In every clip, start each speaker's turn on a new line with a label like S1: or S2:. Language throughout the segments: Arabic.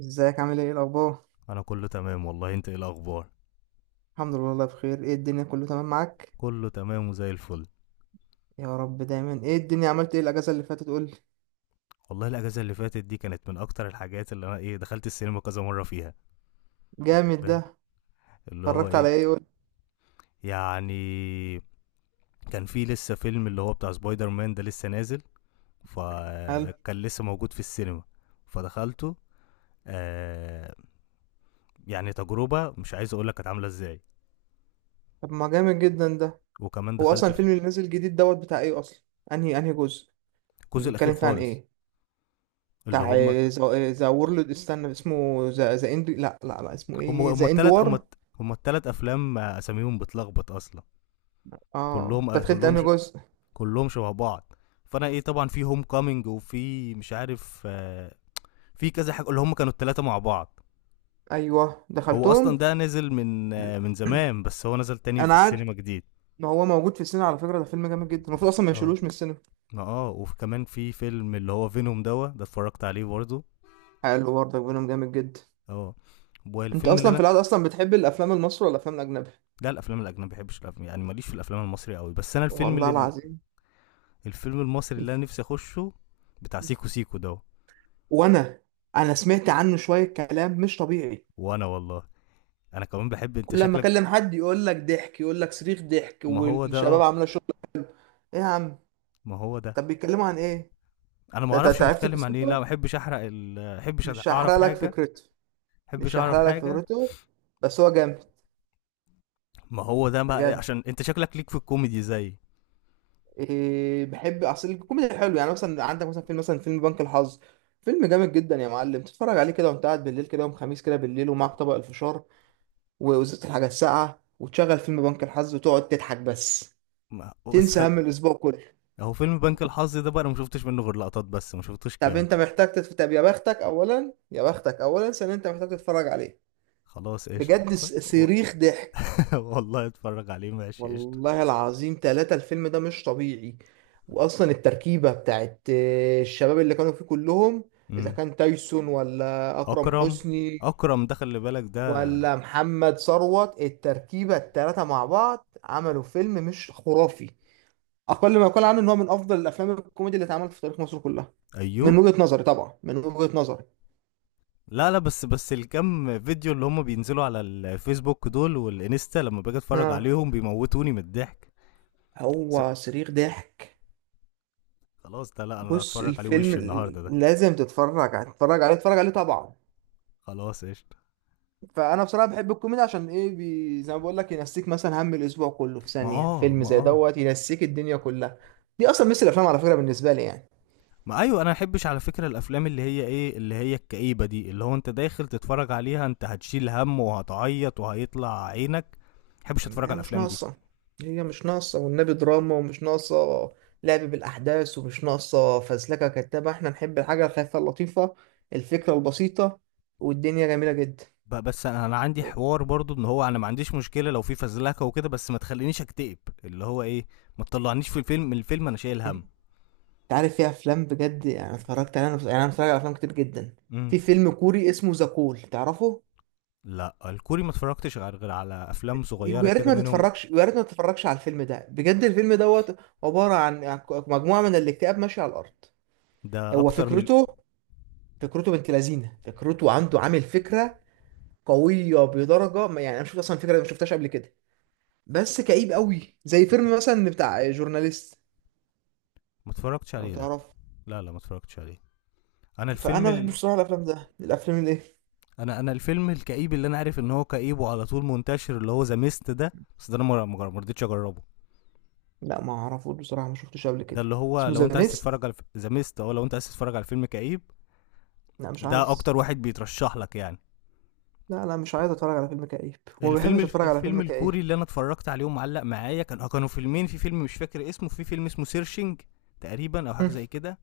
S1: ازيك؟ عامل ايه؟ إيه الاخبار؟
S2: انا كله تمام والله. انت ايه الاخبار؟
S1: الحمد لله والله بخير. ايه الدنيا، كله تمام معاك؟
S2: كله تمام وزي الفل.
S1: يا رب دايما. ايه الدنيا، عملت ايه الاجازه اللي فاتت؟ قول لي.
S2: والله الاجازه اللي فاتت دي كانت من اكتر الحاجات اللي انا دخلت السينما كذا مره فيها. انت
S1: جامد
S2: فاهم؟
S1: ده.
S2: اللي هو
S1: اتفرجت على
S2: ايه،
S1: ايه؟ قول لي.
S2: يعني كان في لسه فيلم اللي هو بتاع سبايدر مان ده لسه نازل،
S1: قال.
S2: فكان لسه موجود في السينما فدخلته. آه يعني تجربه مش عايز اقول لك كانت عامله ازاي.
S1: طب ما جامد جدا ده.
S2: وكمان
S1: هو
S2: دخلت
S1: اصلا
S2: في
S1: الفيلم اللي نازل جديد دوت بتاع ايه اصلا؟ انهي انهي جزء؟ اللي
S2: الجزء الاخير
S1: بيتكلم فيه عن
S2: خالص.
S1: ايه؟
S2: اللي
S1: بتاع
S2: هم،
S1: ذا وورلد، استنى اسمه ذا ذا اند، لا، اسمه
S2: هم
S1: ايه؟
S2: هم
S1: ذا اند
S2: التلات هم،
S1: وار.
S2: هم التلات افلام. اساميهم بتلخبط اصلا.
S1: اه،
S2: كلهم،
S1: انت دخلت انهي جزء؟
S2: كلهم شبه بعض. فانا طبعا في هوم كامينج وفي مش عارف، في كذا حاجه اللي هم كانوا الثلاثه مع بعض.
S1: ايوه،
S2: هو
S1: دخلتهم.
S2: اصلا ده نزل من من زمان، بس هو نزل تاني في
S1: انا عارف.
S2: السينما جديد.
S1: ما هو موجود في السينما، على فكره ده فيلم جامد جدا، المفروض اصلا ما
S2: اه.
S1: يشيلوش من السينما.
S2: اه، وكمان في فيلم اللي هو فينوم دوا ده اتفرجت عليه برضه.
S1: حلو، برضه بينهم جامد جدا.
S2: اه،
S1: انت
S2: والفيلم اللي
S1: اصلا في
S2: انا،
S1: العادة اصلا بتحب الافلام المصري ولا الافلام الاجنبي؟
S2: لا الافلام الاجنبيه. ما بحبش الافلام يعني، ماليش في الافلام المصري قوي، بس انا الفيلم
S1: والله
S2: اللي،
S1: العظيم.
S2: الفيلم المصري اللي انا نفسي اخشه بتاع سيكو سيكو ده.
S1: وانا انا سمعت عنه شوية كلام مش طبيعي.
S2: وانا والله انا كمان بحب. انت
S1: كل لما
S2: شكلك،
S1: اكلم حد يقول لك ضحك، يقول لك صريخ ضحك،
S2: ما هو ده
S1: والشباب
S2: اه،
S1: عاملة شغل. ايه يا عم؟
S2: ما هو ده.
S1: طب بيتكلموا عن ايه؟
S2: انا ما
S1: ده
S2: اعرفش
S1: انت عرفت
S2: بيتكلم عن ايه. لا
S1: قصته؟
S2: ما احبش احرق ما احبش
S1: مش هحرق
S2: اعرف
S1: لك
S2: حاجه. ما
S1: فكرته.
S2: احبش
S1: مش
S2: اعرف
S1: هحرق لك
S2: حاجه.
S1: فكرته، بس هو جامد
S2: ما هو ده بقى
S1: بجد.
S2: عشان انت شكلك ليك في الكوميدي زي.
S1: إيه، بحب اصل الكوميدي حلو. يعني مثلا عندك مثلا فيلم مثلا فيلم بنك الحظ، فيلم جامد جدا يا معلم. تتفرج عليه كده وانت قاعد بالليل كده، يوم خميس كده بالليل، ومعاك طبق الفشار ووزت الحاجة الساقعة، وتشغل فيلم بنك الحظ وتقعد تضحك بس،
S2: ما
S1: تنسى هم الأسبوع كله.
S2: هو فيلم بنك الحظ ده بقى انا ما شفتش منه غير لقطات بس، ما شفتوش
S1: طب
S2: كامل.
S1: أنت محتاج طب يا بختك أولا، يا بختك أولا، ثانيا أنت محتاج تتفرج عليه
S2: خلاص قشطه
S1: بجد.
S2: و-
S1: صريخ ضحك.
S2: والله اتفرج عليه ماشي قشطه.
S1: والله العظيم ثلاثة، الفيلم ده مش طبيعي. وأصلا التركيبة بتاعت الشباب اللي كانوا فيه كلهم، إذا
S2: امم.
S1: كان تايسون ولا أكرم
S2: اكرم،
S1: حسني
S2: اكرم ده خلي بالك ده.
S1: ولا محمد ثروت. التركيبة التلاتة مع بعض عملوا فيلم مش خرافي. اقل ما يقال عنه ان هو من افضل الافلام الكوميدي اللي اتعملت في تاريخ مصر كلها،
S2: ايوه.
S1: من وجهة نظري طبعا، من وجهة نظري.
S2: لا لا، بس الكم فيديو اللي هم بينزلوا على الفيسبوك دول والانستا لما باجي اتفرج
S1: اه،
S2: عليهم بيموتوني من الضحك. بس
S1: هو صريخ ضحك.
S2: خلاص ده، لا انا
S1: بص،
S2: هتفرج عليه
S1: الفيلم
S2: وش النهارده ده.
S1: لازم تتفرج عليه، تتفرج عليه، تتفرج عليه طبعا.
S2: خلاص قشطة.
S1: فانا بصراحه بحب الكوميدي عشان ايه، زي ما بقول لك ينسيك مثلا هم الاسبوع كله. في
S2: ما
S1: ثانيه
S2: اه،
S1: فيلم
S2: ما
S1: زي
S2: اه.
S1: دوت ينسيك الدنيا كلها. دي اصلا مثل الافلام على فكره بالنسبه لي يعني.
S2: ما ايوه، انا ما احبش على فكرة الافلام اللي هي ايه، اللي هي الكئيبة دي اللي هو انت داخل تتفرج عليها انت هتشيل هم وهتعيط وهيطلع عينك. ما احبش اتفرج
S1: هي
S2: على
S1: مش
S2: الافلام دي.
S1: ناقصة. هي مش ناقصة والنبي دراما ومش ناقصة لعب بالأحداث ومش ناقصة فزلكة كدابة. احنا نحب الحاجة الخفيفة اللطيفة، الفكرة البسيطة، والدنيا جميلة جدا.
S2: بس انا عندي حوار برضو ان هو انا ما عنديش مشكلة لو في فزلكة وكده، بس ما تخلينيش اكتئب. اللي هو ايه، ما تطلعنيش في الفيلم، من الفيلم انا شايل
S1: انت
S2: هم.
S1: عارف، في أفلام بجد يعني اتفرجت عليها يعني أنا متفرج على أفلام كتير جدا.
S2: امم.
S1: في فيلم كوري اسمه ذا كول، تعرفه؟
S2: لا الكوري ما اتفرجتش غير على افلام صغيرة
S1: ويا ريت
S2: كده
S1: ما
S2: منهم.
S1: تتفرجش، ويا ريت ما تتفرجش على الفيلم ده بجد. الفيلم دوت عبارة عن مجموعة من الاكتئاب ماشية على الأرض.
S2: ده
S1: هو
S2: اكتر من.
S1: فكرته، فكرته بنت لذينه، فكرته عنده عامل فكرة قويه بدرجه يعني انا شفت اصلا فكره ما شفتهاش قبل كده. بس كئيب قوي، زي فيلم مثلا بتاع جورناليست،
S2: ما اتفرجتش
S1: لو
S2: عليه ده.
S1: تعرف.
S2: لا لا ما اتفرجتش عليه. انا
S1: فانا ما بحبش بصراحه الافلام ده، الافلام اللي ايه.
S2: انا الفيلم الكئيب اللي انا عارف ان هو كئيب وعلى طول منتشر اللي هو ذا ميست ده، بس ده انا ما رضيتش اجربه.
S1: لا، ما اعرفوش بصراحه، ما شفتوش قبل
S2: ده
S1: كده.
S2: اللي هو
S1: اسمه
S2: لو
S1: ذا
S2: انت عايز
S1: ميست؟
S2: تتفرج على ذا ميست، او لو انت عايز تتفرج على فيلم كئيب
S1: لا، مش
S2: ده
S1: عايز.
S2: اكتر واحد بيترشح لك يعني.
S1: لا، مش عايز اتفرج على فيلم كئيب، وما
S2: الفيلم
S1: بحبش اتفرج على
S2: الفيلم
S1: فيلم كئيب.
S2: الكوري اللي انا اتفرجت عليه ومعلق معايا كان، كانوا فيلمين. في فيلم مش فاكر اسمه، في فيلم اسمه سيرشنج تقريبا او حاجه
S1: هم.
S2: زي كده،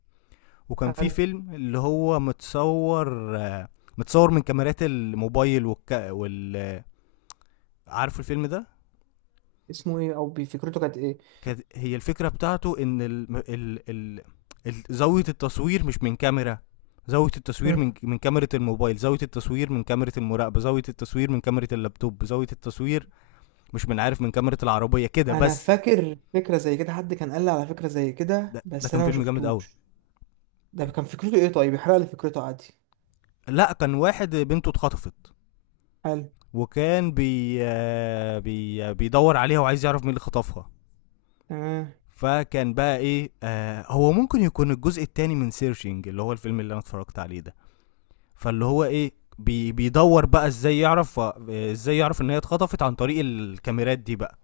S2: وكان في
S1: هل
S2: فيلم اللي هو متصور متصور من كاميرات الموبايل وال عارفه الفيلم ده؟
S1: اسمه ايه؟ او فكرته كانت ايه؟
S2: كانت هي الفكره بتاعته ان زاويه التصوير مش من كاميرا. زاويه التصوير
S1: هم.
S2: من كاميرا الموبايل، زاويه التصوير من كاميرا المراقبه، زاويه التصوير من كاميرا اللابتوب، زاويه التصوير مش من عارف من كاميرا العربيه كده
S1: انا
S2: بس.
S1: فاكر فكره زي كده، حد كان قال لي على فكره زي
S2: ده
S1: كده، بس
S2: كان
S1: انا ما
S2: فيلم جامد قوي.
S1: شفتوش. ده كان فكرته ايه؟ طيب يحرق لي فكرته عادي.
S2: لا كان واحد بنته اتخطفت،
S1: هل.
S2: وكان بيدور عليها وعايز يعرف مين اللي خطفها.
S1: تمام.
S2: فكان بقى ايه، آه هو ممكن يكون الجزء التاني من سيرشنج اللي هو الفيلم اللي انا اتفرجت عليه ده. فاللي هو ايه، بيدور بقى ازاي يعرف، ازاي يعرف ان هي اتخطفت عن طريق الكاميرات دي بقى.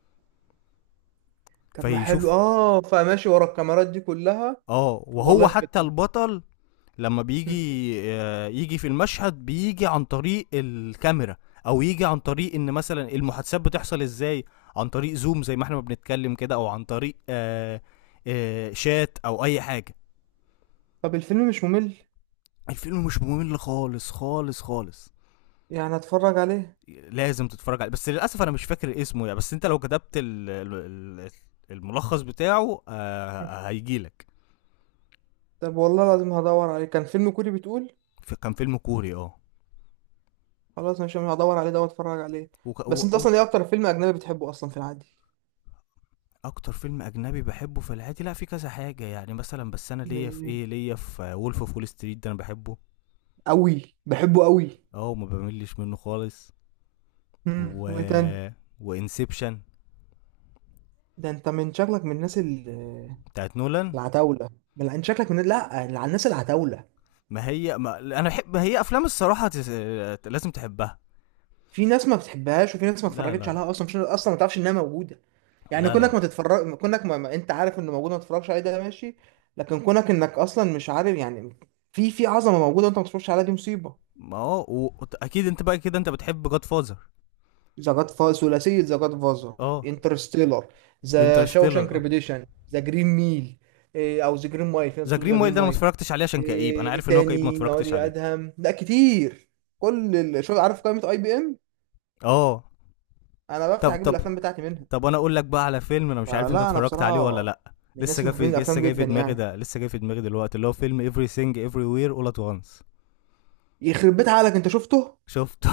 S1: طب ما حلو،
S2: فيشوف.
S1: اه، فماشي ورا الكاميرات دي كلها.
S2: اه،
S1: طب
S2: وهو
S1: والله
S2: حتى
S1: فكرة.
S2: البطل لما
S1: مم.
S2: بيجي، يجي في المشهد بيجي عن طريق الكاميرا، او يجي عن طريق ان مثلا المحادثات بتحصل ازاي عن طريق زوم زي ما احنا ما بنتكلم كده، او عن طريق شات او اي حاجه.
S1: طب الفيلم مش ممل؟
S2: الفيلم مش ممل خالص خالص خالص.
S1: يعني هتفرج عليه؟
S2: لازم تتفرج عليه، بس للاسف انا مش فاكر اسمه يعني، بس انت لو كتبت ال- الملخص بتاعه
S1: مم.
S2: هيجيلك.
S1: طب والله العظيم هدور عليه. كان فيلم كوري بتقول؟
S2: كان فيلم كوري اه.
S1: خلاص ماشي، انا هدور عليه ده واتفرج عليه.
S2: وك-
S1: بس
S2: و-
S1: انت
S2: و-
S1: اصلا ايه اكتر فيلم اجنبي بتحبه اصلا في العادي؟
S2: اكتر فيلم اجنبي بحبه في العادي، لا في كذا حاجه يعني مثلا، بس انا
S1: زي
S2: ليا في ايه،
S1: ايه؟
S2: ليا في وولف اوف وول ستريت ده انا بحبه.
S1: قوي بحبه قوي.
S2: اه وما بملش منه خالص. و
S1: وايه تاني؟
S2: وانسبشن
S1: ده انت من شكلك من الناس
S2: بتاعت نولان.
S1: العتاولة. انت شكلك من لا الناس العتاولة.
S2: ما هي، ما انا بحب، ما هي افلام الصراحه لازم تحبها.
S1: في ناس ما بتحبهاش، وفي ناس ما
S2: لا
S1: اتفرجتش
S2: لا
S1: عليها
S2: لا.
S1: اصلا، مش اصلا ما تعرفش انها موجوده. يعني
S2: لا
S1: كونك ما
S2: لا.
S1: تتفرج، كونك ما... ما... انت عارف انه موجود ما تتفرجش عليه، ده ماشي. لكن كونك انك اصلا مش عارف يعني، في في عظمه موجوده وانت ما تتفرجش عليها، دي مصيبه.
S2: ما اه اكيد انت بقى كده انت بتحب جاد فازر.
S1: ثلاثيه ذا جاد فازر،
S2: اه
S1: انترستيلر، ذا شاوشانك
S2: انترستيلر اه.
S1: ريبيديشن، ذا جرين ميل. إيه، او ذا جرين مايل، في ناس
S2: ذا
S1: بتقول
S2: جرين
S1: ذا جرين
S2: مايل ده انا ما
S1: مايل.
S2: اتفرجتش عليه عشان كئيب، انا
S1: ايه إيه
S2: عارف ان هو كئيب ما
S1: تاني يقعد
S2: اتفرجتش عليه.
S1: ادهم؟ لا كتير. شو عارف قائمه اي بي ام؟
S2: اه.
S1: انا
S2: طب
S1: بفتح اجيب
S2: طب
S1: الافلام بتاعتي منها.
S2: طب انا اقول لك بقى على فيلم انا مش
S1: آه
S2: عارف انت
S1: لا، انا
S2: اتفرجت عليه ولا
S1: بصراحه
S2: لا.
S1: من الناس
S2: لسه جاي
S1: اللي محبين
S2: في، لسه
S1: الافلام
S2: جاي
S1: جدا
S2: في دماغي
S1: يعني.
S2: ده، لسه جاي في دماغي دلوقتي اللي هو فيلم everything everywhere all at once.
S1: يخرب بيت عقلك، انت شفته؟
S2: شفته.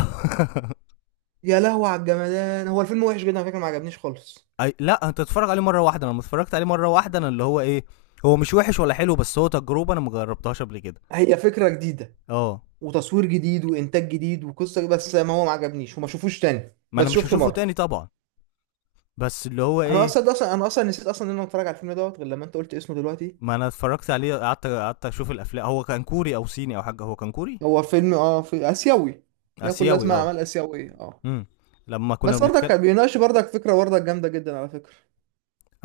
S1: يا لهوي على الجمدان. هو الفيلم وحش جدا على فكره، ما عجبنيش خالص.
S2: لا انت اتفرج عليه مره واحده. انا لما اتفرجت عليه مره واحده انا اللي هو ايه، هو مش وحش ولا حلو، بس هو تجربه انا ما جربتهاش قبل كده.
S1: هي فكره جديده
S2: اه.
S1: وتصوير جديد وانتاج جديد وقصه، بس ما هو ما عجبنيش، وما شوفوش تاني،
S2: ما انا
S1: بس
S2: مش
S1: شفته
S2: هشوفه
S1: مره.
S2: تاني طبعا، بس اللي هو
S1: انا
S2: ايه.
S1: اصلا ده اصلا انا اصلا نسيت اصلا ان انا اتفرج على الفيلم دوت غير لما انت قلت اسمه دلوقتي.
S2: ما انا اتفرجت عليه، قعدت اشوف الافلام. هو كان كوري او صيني او حاجه، هو كان كوري.
S1: هو فيلم اه في اسيوي. ياكل
S2: اسيوي
S1: اسماء
S2: اه.
S1: اعمال اسيويه، اه.
S2: امم. لما كنا
S1: بس برضك
S2: بنتكلم،
S1: كان بيناقش برضك فكره برضك جامده جدا على فكره.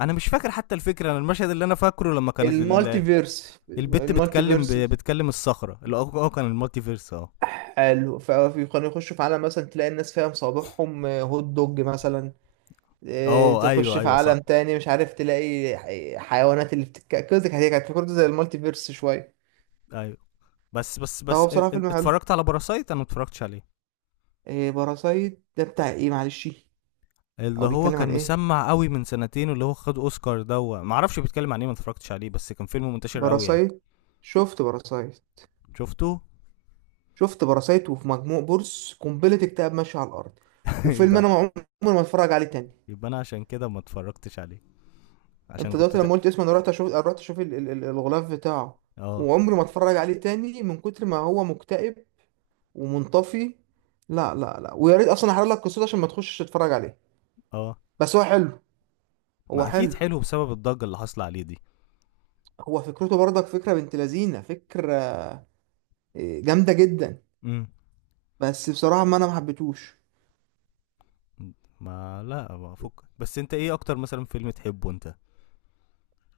S2: انا مش فاكر حتى الفكره. انا المشهد اللي انا فاكره لما كانت
S1: المالتي فيرس
S2: البت
S1: المالتي
S2: بتكلم،
S1: فيرس
S2: بتكلم الصخره. اللي هو كان المالتي فيرس اه.
S1: قالوا فكانوا يخشوا في عالم مثلا تلاقي الناس فيها مصابيحهم هوت دوج مثلا.
S2: اه
S1: تخش
S2: ايوه
S1: في
S2: ايوه صح.
S1: عالم تاني مش عارف تلاقي حيوانات اللي بتتك كده. كانت فكرته زي المالتي فيرس شوية.
S2: ايوه. بس بس بس
S1: فهو بصراحة فيلم حلو.
S2: اتفرجت على باراسايت. انا ما اتفرجتش عليه.
S1: باراسايت ده بتاع ايه؟ معلش.
S2: اللي
S1: او
S2: هو
S1: بيتكلم
S2: كان
S1: عن ايه
S2: مسمع قوي من سنتين واللي هو خد اوسكار ده ما اعرفش بيتكلم عن ايه، ما اتفرجتش عليه، بس كان فيلم منتشر قوي يعني.
S1: باراسايت؟ شفت باراسايت؟
S2: شفته.
S1: شفت باراسايت وفي مجموع بورس قنبلة اكتئاب ماشية على الأرض. وفيلم
S2: يبقى
S1: أنا
S2: انا،
S1: عمري ما اتفرج عليه تاني.
S2: يبقى انا عشان كده ما اتفرجتش عليه، عشان
S1: انت
S2: كنت
S1: دلوقتي لما قلت اسمه انا رحت اشوف، رحت اشوف الغلاف بتاعه.
S2: اه
S1: وعمري ما اتفرج عليه تاني، من كتر ما هو مكتئب ومنطفي. لا، ويا ريت اصلا احرق لك قصته عشان ما تخشش تتفرج عليه.
S2: اه.
S1: بس هو حلو. هو
S2: ما اكيد
S1: حلو.
S2: حلو بسبب الضجة اللي حاصلة عليه دي.
S1: هو فكرته برضك فكره بنت لذينه، فكره اه، جامده جدا.
S2: امم.
S1: بس بصراحه ما ما حبيتهوش.
S2: ما لا، ما فك بس انت ايه اكتر مثلا فيلم تحبه انت؟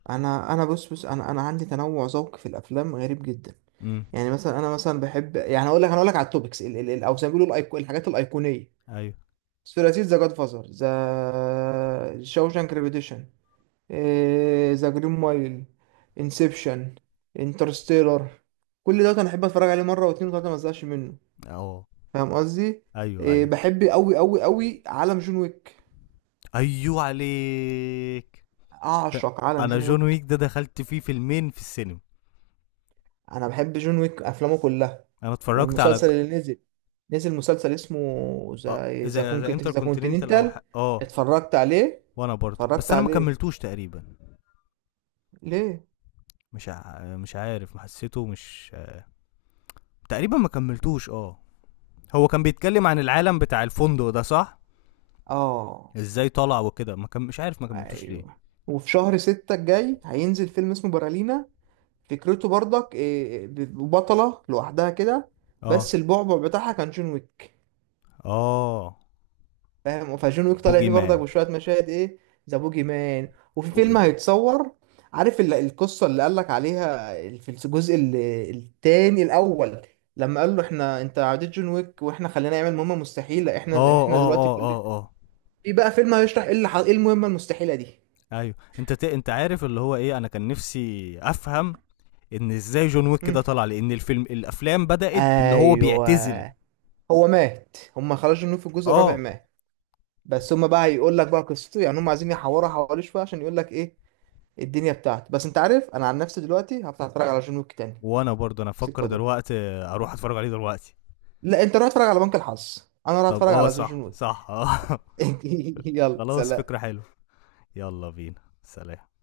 S1: انا بص، انا عندي تنوع ذوق في الافلام غريب جدا.
S2: امم.
S1: يعني مثلا انا مثلا بحب، يعني اقول لك، انا اقول لك على التوبكس، او زي ما بيقولوا الحاجات الايقونيه.
S2: ايوه.
S1: ثلاثية ذا جاد فازر، ذا شاوشانك ريبيتيشن، ذا جرين مايل، انسبشن، انترستيلر. كل ده انا احب اتفرج عليه مره واتنين وتلاته ما ازهقش منه.
S2: اه
S1: فاهم قصدي؟
S2: ايوه
S1: إيه
S2: ايوه.
S1: بحب قوي قوي قوي عالم جون ويك.
S2: ايوه عليك. لا،
S1: اعشق عالم
S2: انا
S1: جون
S2: جون
S1: ويك.
S2: ويك ده دخلت فيه فيلمين في السينما.
S1: انا بحب جون ويك افلامه كلها.
S2: انا اتفرجت على
S1: والمسلسل اللي نزل، نزل مسلسل اسمه
S2: اه،
S1: ذا
S2: ذا
S1: كونكت،
S2: انتر
S1: ذا
S2: كونتيننتال او
S1: كونتيننتال.
S2: اه.
S1: اتفرجت عليه؟
S2: وانا برضو،
S1: اتفرجت
S2: بس انا ما
S1: عليه
S2: كملتوش تقريبا.
S1: ليه؟
S2: مش عارف، ما حسيته مش، تقريبا ما كملتوش اه. هو كان بيتكلم عن العالم بتاع الفندق ده صح؟
S1: اه
S2: ازاي طلع وكده، ما كم... مش عارف ما كملتوش ليه.
S1: ايوه. وفي شهر ستة الجاي هينزل فيلم اسمه برالينا. فكرته برضك إيه، بطلة لوحدها كده،
S2: اه.
S1: بس البعبع بتاعها كان جون ويك.
S2: اه.
S1: فاهم؟ فجون ويك طالع
S2: بوجي
S1: فيه برضك
S2: مان.
S1: بشوية مشاهد ايه، ذا بوجي مان. وفي
S2: بوجي
S1: فيلم
S2: مان.
S1: هيتصور، عارف القصة اللي قالك عليها في التاني، الأول؟ لما قال له احنا انت عديت جون ويك، واحنا خلينا نعمل مهمة مستحيلة،
S2: اه
S1: احنا
S2: اه
S1: دلوقتي
S2: اه
S1: كلنا.
S2: اه اه.
S1: في بقى فيلم هيشرح ايه اللي ايه المهمة المستحيلة دي.
S2: ايوه انت انت عارف اللي هو ايه، انا كان نفسي افهم ان ازاي جون ويك
S1: مم.
S2: كده طلع، لان الفيلم، الافلام بدأت بان هو
S1: ايوه.
S2: بيعتزل.
S1: هو مات، هم خرجوا منه في الجزء الرابع،
S2: اه.
S1: مات. بس هم بقى هيقول لك بقى قصته يعني، هم عايزين يحوروا حواليه شويه عشان يقول لك ايه الدنيا بتاعته. بس انت عارف انا عن نفسي دلوقتي هفتح اتفرج على جون ويك تاني.
S2: وانا برضه انا افكر
S1: سكه دول.
S2: دلوقتي اروح اتفرج عليه دلوقتي.
S1: لا انت روح اتفرج على بنك الحظ، انا راح
S2: طب
S1: اتفرج
S2: اه
S1: على
S2: صح
S1: جون ويك.
S2: صح اه.
S1: يلا
S2: خلاص فكرة
S1: سلام.
S2: حلوة. يلا بينا سلام.